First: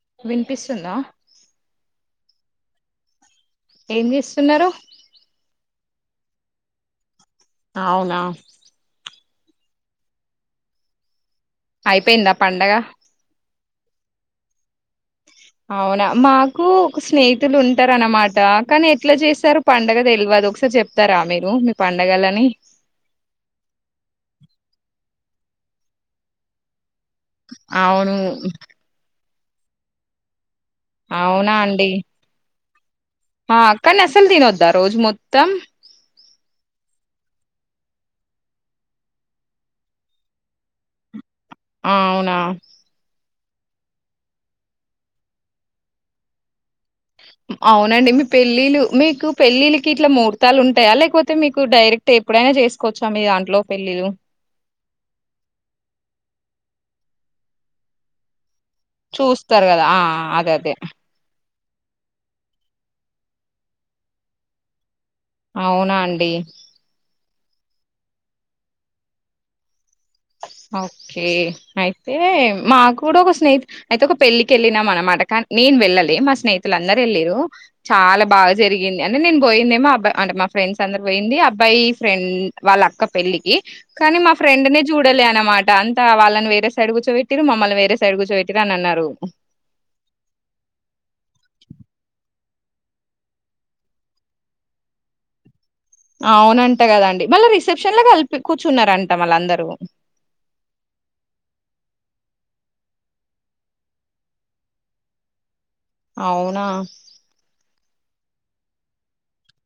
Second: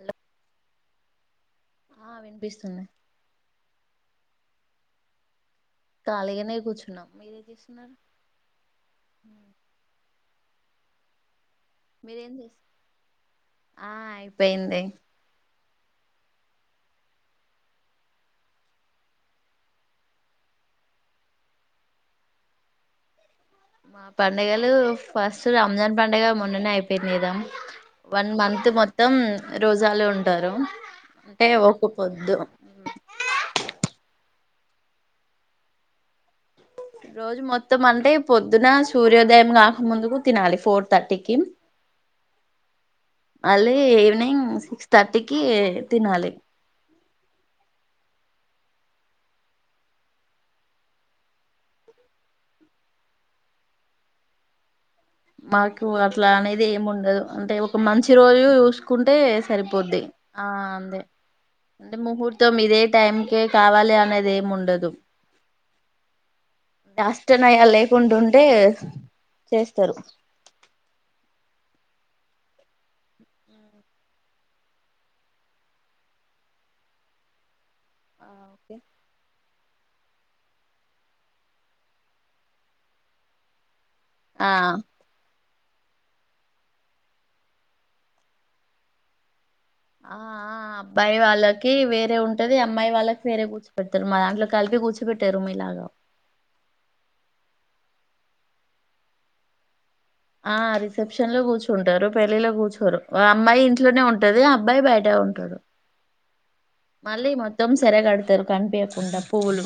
Hello వినిపిస్తుందా ఆ వినిపిస్తుంది ఏం చేస్తున్నరు కాళీగానే కూర్చున్నాం అవునా మ్మ్ అయిపోయిందా చేస్ పండగ ఆ అయిపోయింది అవునా మాకు ఒక స్నేహితులు ఉంటారనమాట కానీ ఎట్లా చేస్తారు పండగ తెలవదు ఒకసారి చెప్తారా మీరు మీ పండగలని మా పండగలు ఫస్ట్ రంజాన్ పండగగా మొన్ననే అయిప్ పింది గాదా అవును వన్ మంత్ మొత్తం రోజాలో ఉంటారు అంటే అవునా అండి ఒకపోద్దు ఉ ఆ కానీ అసలు తినొద్దా రోజు మొత్తం రోజు మొత్తం అంటే పొద్దున సూర్యోదయం కాక ముందుకు తినాలి ఫోర్ థర్టీకి ఆ అవునా మళ్ళీ ఈవినింగ్ సిక్స్ థర్టీకి తినాలి అవునండి మీ పెళ్ళిళ్ళ మీకు పెళ్ళిళ్ళకి ఇట్లా ముహూర్తాలు ఉంటాయా లేకపోతే మీకు డైరెక్ట్ ఎప్పుడైనా చేసుకోవచ్చా మీ దాంట్లో పెళ్ళిళ్ళ మాకు అట్లా అనేది ఏమి ఉండదు అంటే ఒక మంచి రోజు చూ కుంటే చూస్తారు కదా సరిపోద్ది ఆ అదే అదే అంతే అంటే ముహూర్తం ఇదే టైం కే కావాలి అనేది ఏం ఉండదు అవునా అండి చేనయ లేకుండా ఉండే చేస్తారు ఓకే అయితే మా కూడా ఒక స్నేహి అయితే ఒక పెళ్ళికి వెళ్ళినాం అనమాట కానీ నేను వెళ్ళాలే మా స్నేహతులు అందరు వెళ్ళరు చాలా ఆ బాగా ఓకే జరిగింది అంటే నేను పోయిందేమో అబ్బాయి అంటే మా ఫ్రెండ్స్ అందరు పోయింది అబ్బాయి ఫ్రెండ్ వాళ్ళ అక్క పెళ్ళికి కానీ మా ఆ ఫ్రెండ్ నీ లే అనమాట అంత వాళ్ళని వేరే సైడ్ కూర్చోపెట్టిరు మమ్మల్ని వేరే సైడ్ కూర్చోపెట్టిరు అన్నారు ఆ ఆ అబ్బాయి వాళ్ళకి వేరే ఉంట ఉంటది అమ్మాయి వాళ్ళకి వేర కూర్చ పెడాతారు మా దాంట్లో కలిపి కూర్చ పెట్టారు మీలాగా అవునంటా కదండి మళ్ళీ రిసెప్షన్ లో కలిపి కూర్చున్నారంట మళ్ళ అందరూ ఆ రిసెప్షన్ లో కూర్చుంటారు పెళ్ళిలో కూర్చోరు అమ్మాయి ఇంట్లోనే ఉంటది అబ్బాయి బయటె ఉంటాడు అవునా చేరగా కడతారు కంపికుడా పువ్వులు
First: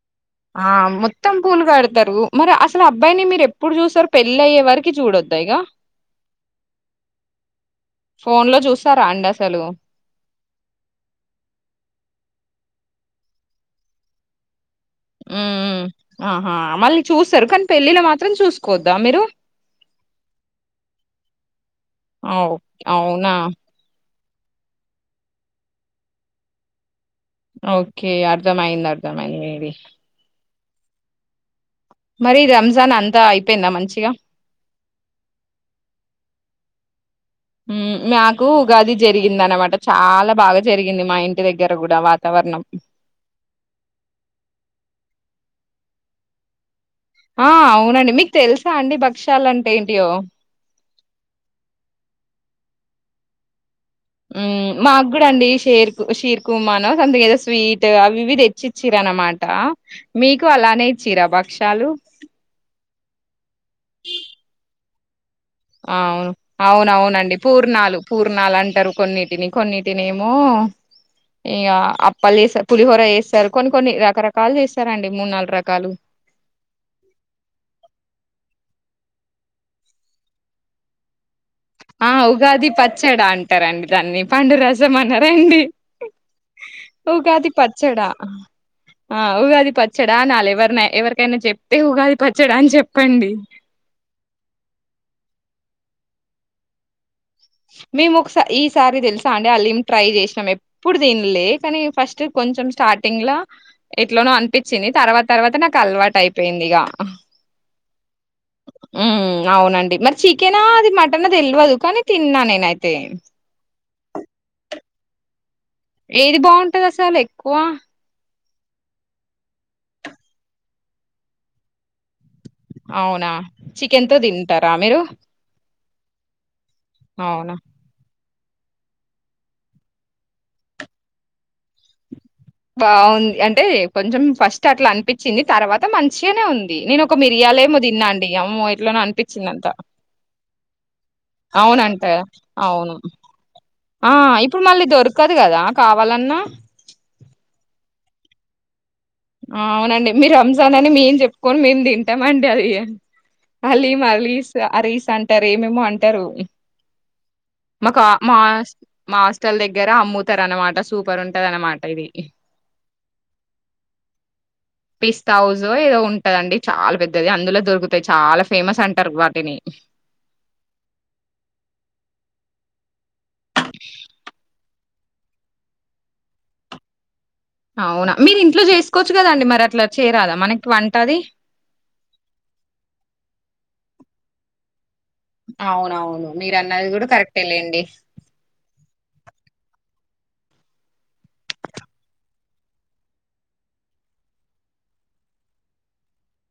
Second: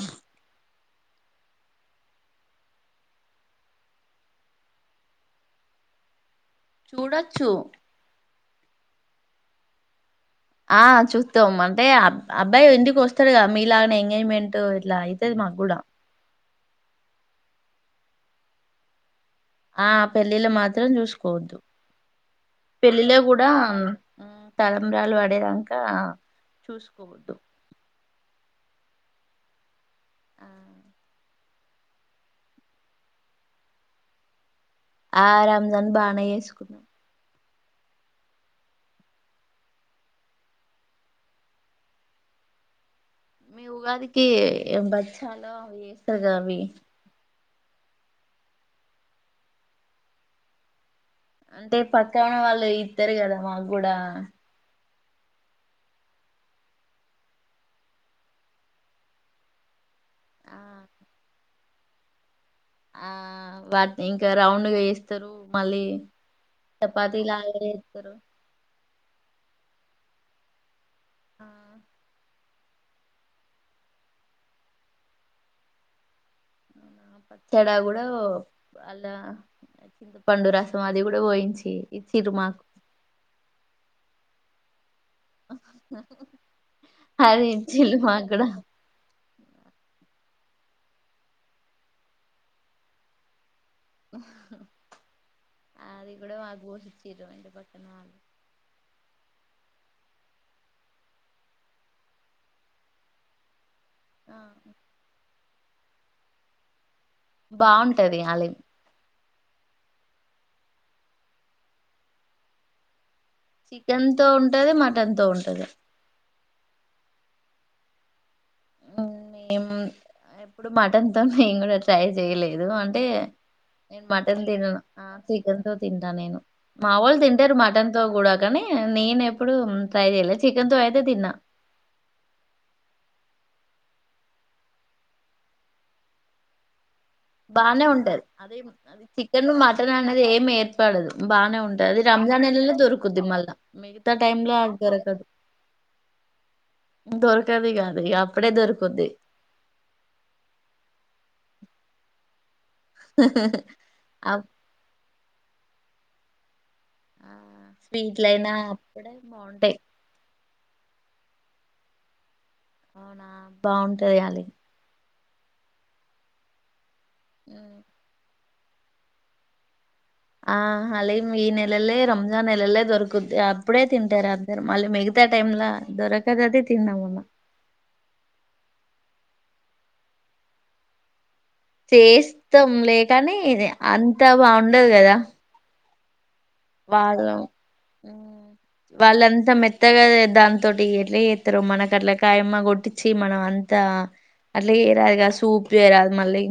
ఆ మొత్తం పూలుగాడతారు మరి అసలు అబ్బాయిని మీరు ఎప్పుడు చూస్తారు పెళ్ళి అయ్యే వారికి చూడొద్దాయిగా చూడొచ్చు ఫోన్ లో చూసాంరాండ్ అసలు చలు ఆ చూస్తాం అంటేబ్ అబ్బాయి ఎందుకు వస్తాడు కద మీలాగనే ఎంగేజ్మెంట్ ఇలా అయితది మాక్ గూడా ఆ మళ్ళీ చూస్తారు కానీ పెళ్ళిలో మాత్రం చూసుకోవద్దా మీరు ఆ పెళ్ళిళ్ళ మాత్రం చూసుకోవద్దు అవ్ పెళ్ళిలో అవునా కూడా తలంబ్రాలు పడేదాక చూసుకోగూడద్ ఓకే అర్ధమైంది అర్ధమైంది మీది ఆ మరి రంజాన్ అంతా అయిపోయిందా మంచిగా ఆ రంజన్ బానే ఏసుకున్నాం ఉమ్ మాకు ఉగాది జరిగింద అనమాట చాలా బాగా జరిగింది మా ఇంటి దగ్గర కూడా వాతావరణం మీ ఉగాదికి ఏ బచ్చలో అవి చేస్తారు కద అవి ఆ అవునండి మీకు తెలుసా అండి భక్ష్యాల అంటే ఏంటియో అంటే పక్కాన్న వాళ్ళు ఇతరు కదా మాకు కూడా హ్మ్, మాకు కూడా అండి షేర్కు షీర్ కుమాను సంతింగ్ ఏదో స్వీట్ అవి ఇవి తెచ్చిచ్చిరా అనమాట మీకు ఆ అలానే ఇచ్చిరా భక్షాలు ఆ వాటి ఇంకా రౌండ్ గా ఎస్ తరు అవును అవునవునండి పూర్ణాలు చేస్తారు పూర్ణాలు అంటరు కొన్నిటిని కొన్నిటినేమో ఆ, ఇగ అప్పల్ ఎసర్ పులిహోర చేస్తారు కొన్ని కొన్ని రకరకాలు చేస్తారండి మూడు నాలుగు రకాలు ఆ పచ్చడ కూడా అలా చింతపండు రసం అది కూడా పోయించి ఆ ఇచ్చిరు మాకు ఉగాది పచ్చడా అంటారండి దాన్ని పండురస్ జ మన్నారా అండి అది ఉగాది ఇచ్చిళ్ళు పచ్చడా మాకు కూడా ఆ ఉగాది పచ్చడా న ఎవరినా ఎవరికైనా చెప్తే ఉగాది పచ్చడా అని చెప్పండి అది కూడా మాకు వొషి మీ ముక్స ఈ సారి తెలుసా అం అలీం ట్రై చేసినాం ఎప్పుడు తినలే కానీ ఫస్ట్ కొంచెం స్టార్టింగ్ ల ఎట్లనో ఆ అనిపించిది తర్వాత తర్వాత నాకు కలవాటు అయిపోయింది ఇగ బాగుంటది అలి ఊ అవునండి మరి చికెనా అది మటన తెల్వదు కానీ తిన్నా నేనైతే చికెన్ తో ఉంటది మటన్ తో ఉంటది ఏది బాగుంటది అసలు ఎక్కువ ఊ మేము ఎప్పుడు మటన్ తో మేము కూడా ట్రై చేయలేదు అంటే అవునా నేను చికెన్ తో మటన్ తింటారా తినను మీరు ఆ చికెన్ తో తింటా నేను మావోల్ అవునా తింటరు మటన్ తో కూడా కానీ నేను ఎప్పుడు ట్రై చెయలే చికెన్ తో అయితే తిన్నా బాగుంది అంటే కొంచెం ఫస్ట్ అట్లా అనిపించింది తర్వాత మంచిగానే ఉంది నేను ఒ బానే ఉంటది అదే అది చికెన్ అనిపించిందంతా మటన్ అనేది ఏమి ఏర్పడదు బాగానే ఉంటంది అది అవునంట రంజాన్ నెలలో అవును దొరుకుద్ది మళ్ళా ఆ మిగతా టైమ్ లో ఇప్పుడు అది మళ్ళీ దొరకదు కదా కావాలన్నా ఇగ అప్పుడె దొరుక్ అవునండి మీరు రంజాన్ అని మేం చెప్పుకొని మేము దిన్ ట్ట మండాల [inaudible] అలీ అప్ మరలిస్ అర స అ అంటారు ఏమేమో అంటారు ఆ మాకు మా స్వీట్లయినా అప్పుడే మా హాస్టల్ బాగుంటాయి దగ్గర అమ్ము త అనమాట సూపర్ ఉంటది అనమాట ఇది అవునా బాగుంటదియాలి పిస్తా హౌజ ఏదో ఉంటదండి చాలా పెద్ద ది అందులో దొరుకుతాయి చాలా ఫేమస్ అంటారు వాటిని ఆ హలీమ్ ఈ నెలలే రంజాన్ నెలలే దొరకుద్ది అప్పుడే తింటారు అందరూ మళ్ళీ మిగతా టైమ్లా దొరకదు అది తిన్నాము అవునా మీరు ఇంట్లో చేసుకోవచ్చు కదండి మరి అట్లా చేరాదా మనకి వంట ఆది చేస్తాం లేకని అంత బాగుండదు కదా అవునువను మీరు అన్నది కూడా వాళ్ళు కరెక్టే లేండి వాళ్ళంతా మెత్తగా దాని తటి ఎట్లే చేస్తారు మనకు అట్లా కాయమ్మ కొట్టించి మనం అంతా అట్లా చేరాదు క సూప్ చేరాదు మళ్ళీ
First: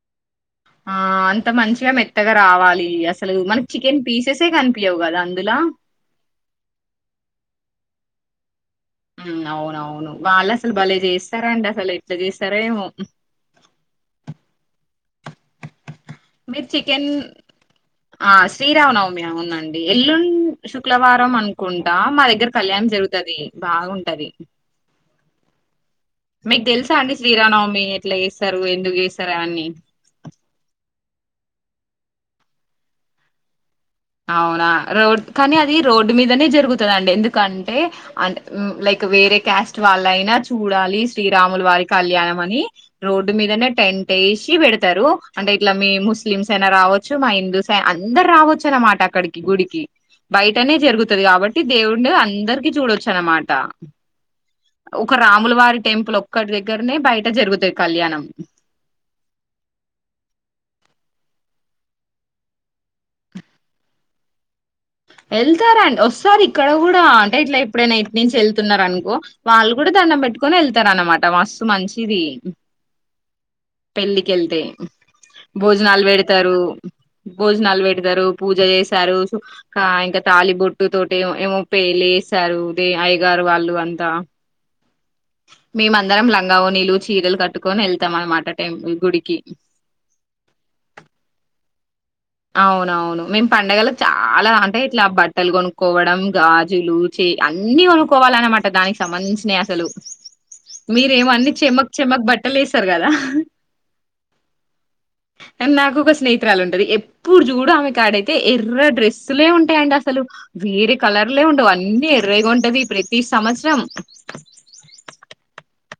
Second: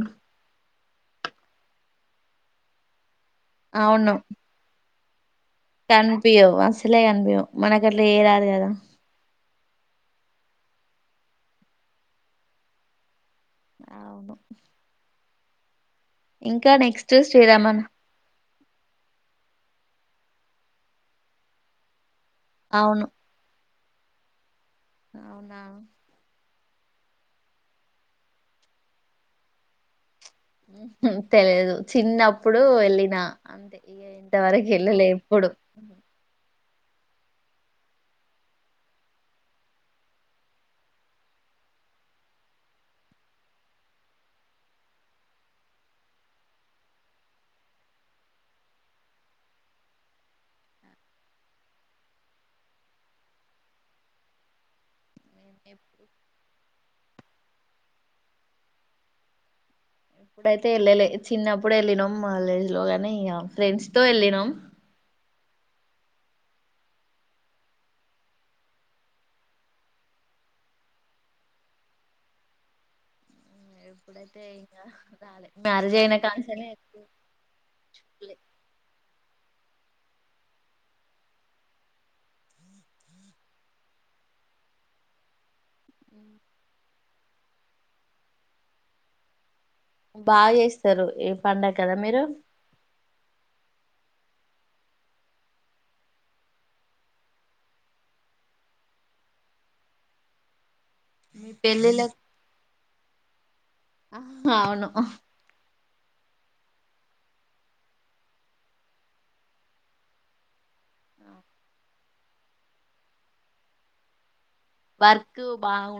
ఆ అంత మంచిగా మెత్తగా రావాలి అస మనక్ చికెన్ పీసెసే కను యోగాద అందులా కన్పియవు అసలే కన్పియవు మనకు అట్లా చేయరాదు కదా అవునవును వాళ్ళు అసలు భలే చేస్తారా అండి అసలు ఎట్లా చేస్తారా ఏమో అవును ఇంకా నెక్స్ట్ శ్రీరామన్ శ్రీరావనవమి ఉందండి ఎల్లుండి శుక్లవారం అనుకుంటా మా దగగర దగ్గర కళ్యాణం అవును జరుగుతుది బాగుంటది అవునా మీకు తెలుసా అండి శ్రీరామానవమి ఎట్లా చేస్తారు ఎందుకు చేస్తారు అన్ని తెలిదు చిన్నప్పుడు వెళ్ళిన ఇక ఇంతవరకు అవునా వెళ్ళలే రోడ్ ఎప్పుడు కానీ అది రోడ్డు మీదనే జరుగుతు ఆండీ ఎందుకంటే లైక్ వేరే క్యాస్ట్ వాళ్ళయినా చూడాలి శ్రీరాములు వారి కళ్యాణం అని రోడ్డు మీదనే టెంట్ వేసి పెడతారు అంటే ఇట్లా మీ ముస్లిమ్స్ అయినా రావచ్చు మా హిందూస్ అయి అందరు రావచ్చు అన్నమాట అక్కడికి గుడికి బయటనే జరుగుతుది కాబట్టి దేవుడు అందరికి చూడొచ్చు అనమాట అవు ఒక రాముల వారి టెంపుల్ ఒక్కడి దగ్గరనే బయట జరుగుతది కళ్యాణం ఎప్పుడైతే వెళ్ళలే చిన్నప్పుడు వెళ్ళినాం కాలేజ్ లో గాని ఇ ఫ్రెండ్స్ తో వెళ్ళినాం వెళ్తారడి వస్తారి ఇక్కడ కూడా అంటే ఇట్లా ఎప్పుడే న ఇట్ నుంచి వెళ్తున్నారు అనుకో వాళ్ళు కూడా దండం పెట్టుకని వెళ్తార అనమాట మస్తు మంచిది పెళ్ళికి ఎప్పుడైతే వెళ్తే ఇంకా రాలే మ్యారేజ్ భోజనాలు అయిన పెడతారు కాంచనే ఎక్కువ భోజనాలు పెడతారు వెళ్ళలే. పూజ చేసారు సి ఇంకా తాలిబొట్టు తోటి ఏమో ప లేసారుదే అయగారు వాళ్ళు అంతా మేం అందరం లంగా ఓణీలు చి చీరలు కట్టుకొని వెళ్తాం అనమాట టైంపుల్ గుడికి బాగా చేస్తారు ఈ పడుగ కదా మీరు అవునవును మేము పండగలో చాలా అంటే ఇట్లా బట్టలు కొనుక్కోవడం గాజులు చే అన్ని కొనుక్కోవాలన్నమాట దానికి సంబంధించినవి అసలు మీరేమన్న మీ చెమక్ పెళ్ళిళ్ళకు చెమక్ బట్టలు వేసారు కదా అవును నాకు స్నేహితురాలు ఉండది ఇప్పుడు చూడు ఆమె కాడైతే ఎర్ర డ్రెస్సులే ఉంటాయండి అసలు వేరి కలర్లే ఉండ వంటీ ముదరేగా ఉంటది ప్రతి సంవత్సరం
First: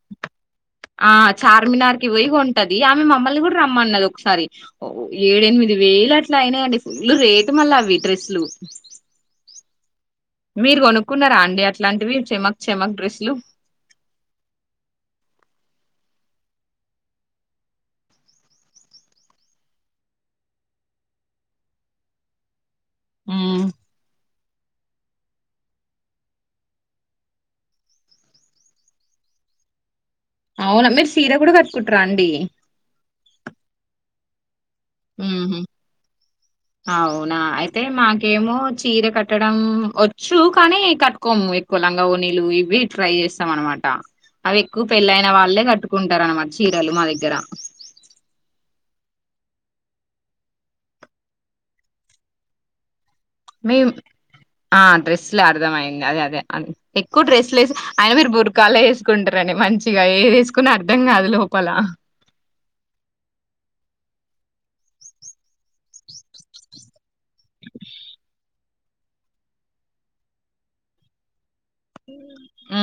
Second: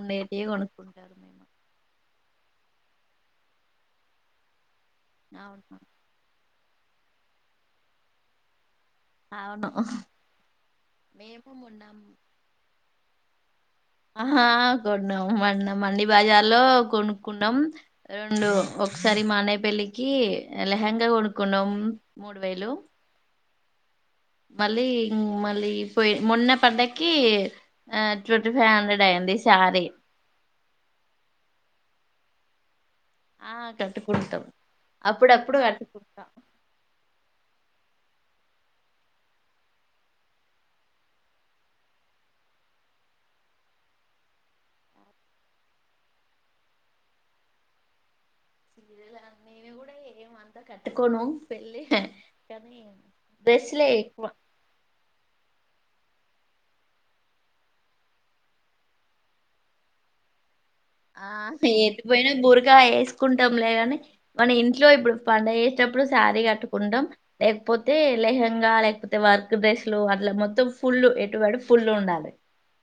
ఉ ఏటి కొన ఆ చార్మినార్కి పో ఉంటది ఆమె మమ్మల్ని కూడా రమ్మ అన్నారు ఒకసారి ఓ ఏడ ఎనిమిది అవును వేలు అట్లా అయినా లు రేటు మళ్ళ అవి డెస్సులు అవును మీరు కొనుక్కున్నారా మేము అండి మొన్నాం అట్లాంటివి చెమక్ చెమక్ డ్రెస్ హ ఆహా కొన్నాం మం మండి బజార్ లో కొనుక్కున్నాం రెండు ఒకసారి మా అన్నయ్య పెళ్లికి లెహంగా కొనుక్కున్నాం మూడు వేలు హమ్ మళ్ళీ మళ్ళీ పోయి మొన్న పండగకి ఆ ట్వంటీ ఫైవ్ హండ్రెడ్ అయయింది ఈ సారి అవునా మీరు సీర కూడా కట్టుకుంటార అండి ఆ కట్టుకుంటాం హమ్ అప్పుడప్పుడు కట్టుకుంటాం అవునా అయితే మా ఇంకేమో చీర కట్టడం వచ్చు కానీ కట్టుకోము ఎక్కువ లంగా నీలు ఇవి ట్రై చేస్తాం అనమాట అవి ఎక్కువ పెళ్ళయిన వాళ్ళే కట్టుకుంటారు అనమాట చీరలు మా దగ్గర చీరిలు నేను కూడా ఏమ అంతా కట్టుకోను పెళ్లి కానీ మ డ్రెస్లే ఎక్కువ ఆ డ్రైస్సులు అరుదమఐ అదే అదే అది ఎక్కువ డ్రెస్లు వేసి ఆయన మీరు బురకాల వేసుకుంటారని మంచిగా ఏ వేసుకు ఆ ఎది పోయినా బురగా వేసుకుంటాంలేగాని మన ఇంట్లో ఇప్పుడు పడుగ చేసేటప్పుడు శారీ కట్టుకుంటాం లేకపోతే లహ లేకపోతే వర్క్ డ్రెస్సులు వాటిల మొత్తం ఫుల్లు ఎటు ఫుల్ ఉండాలి ఉ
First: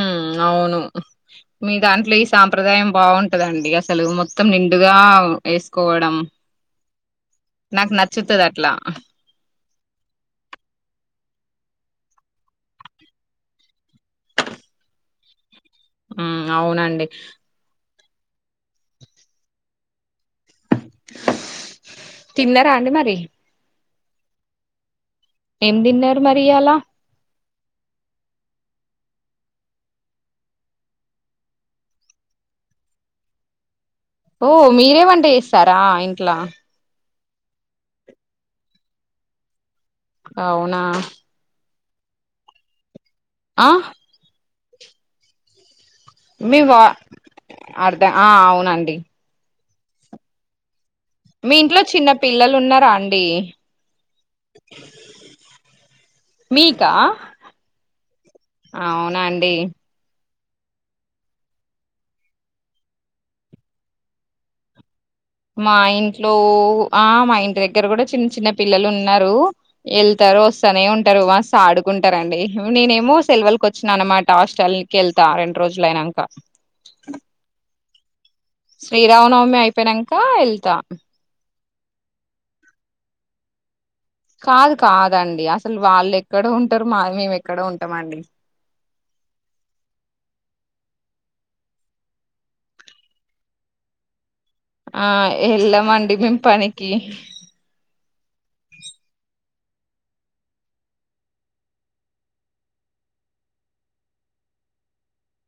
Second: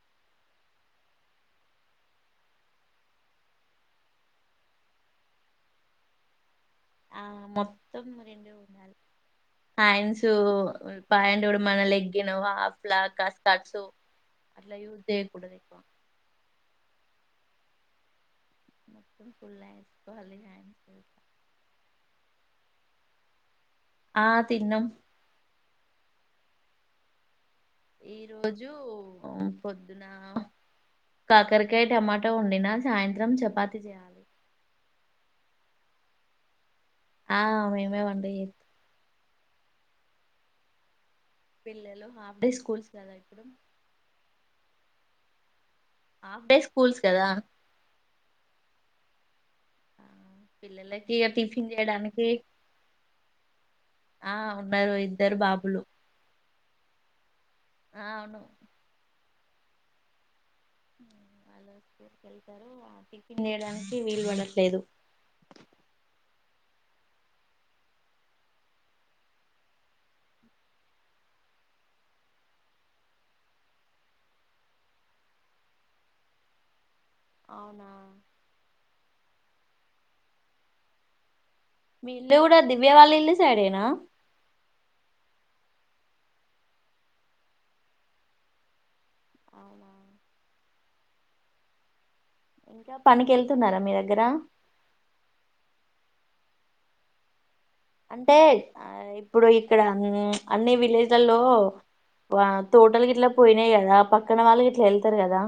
అవును మీ దాంట్లో ఈ సాంప్రదాయం బాగుంటదండి అసలు మొత్తం నిండుగా వేసుకోవడం ఆ నాకు నచ్చుతది అట్లా హ్యడ్స్ పండు మన లెగ్ హఫ్ అ యూస్ చేయ్యకూడదు ఇ హమ్ అవునండి మొత్తం ఫల్ స్కోల తిన్నారా అండి మరి ఆ తిన్నం ఏం తిన్నార్ మరి ఇయ్యల ఈ రోజు ఊ పొద్దున కాకరకాయ టమాటా వండినా సాయంత్రం చపాతి చేయాలి ఓ మీరే వంట్ చెస్ తర ఇంట్లా ఆ మేమే వంట చేస్తం అవునా పిల్లలు ఆఫ్ డే స్కూల్స్ కదా ఇప్పుడు ఆ హాఫ్ డే మీ వా స్కూల్స్ కదా అర్ధా ఆ అవునండి ఆ పిల్లలే ఇగ మీ టిఫిన్ ఇంట్లో చిన్న చేయడానికి పిల్లలు ఉన్నారా అండి ఆ ఉన్నారు ఇద్దరు బాబులు మీకా ఆ అవును అవునం ఎ వాళ్ళు స్కూల్ కెళ్తార్ ఆ టిఫిన్ చేేయడానికి వీలు పడట్లేదు మా ఇంటిక్ లో ఆ మా ఇంటి దగ్గర కూడా చిన్న చిన్న పిల్లలు ఉన్నారు వెళ్తారు వస్తానే ఉంటారు మాస్త ఆడుకుంటారుండి నేనేమో సెల్ వాల్ కు వచ్చినా అనమాట హాస్టల్కి వెళ్తా రెండు రోజులు అయినంక అవునా శ్రీరామనవమి అయిపోనాక ఏళ్తా మీ ఇల్లు కూడా దివ్య వాళ్ళ ఇల్లు సైడేనా కాదు కాదండి అసలు వాళ్ళు ఎక్కడో ఉంటారు మామ్ మీ మేము ఎక్కడో ఉంటామ్ అండి అవునా ఇంకా పనికి వెళ్తున్నారా మీ దగ్గర ఆ ఎలా మండి మేమ్ పనీకి అంటే ఆ ఇప్పుడు ఇక్కడ హుమ్ అన్ని విలేజ్లలో ఆ తోటలకి ఇట్లా పోయినాయి గదా పక్కన వాళ్ళకి ఇట్లా ఎల్తార్ కదా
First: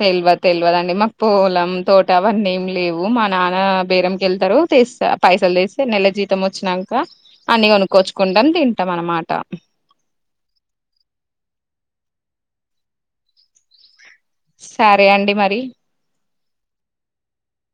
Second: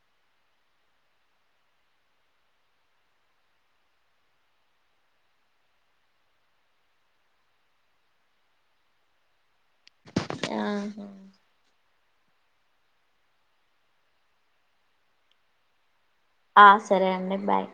తెల్ వద్ తెలివదుండి మాకు పోలం తోట అవన్నీ ఏమి లేవు మా నాన్న బేరంమ్ క్ తెస్ స్త పైసల్ తీస్తే నెల జీతం వచ్చినాక అన్ని కొనుక్కొచ్చుకుంటాం తింటాం అన్నమాట ఆహా. సరే అండి మరి ఆ సరే అండి బాయ్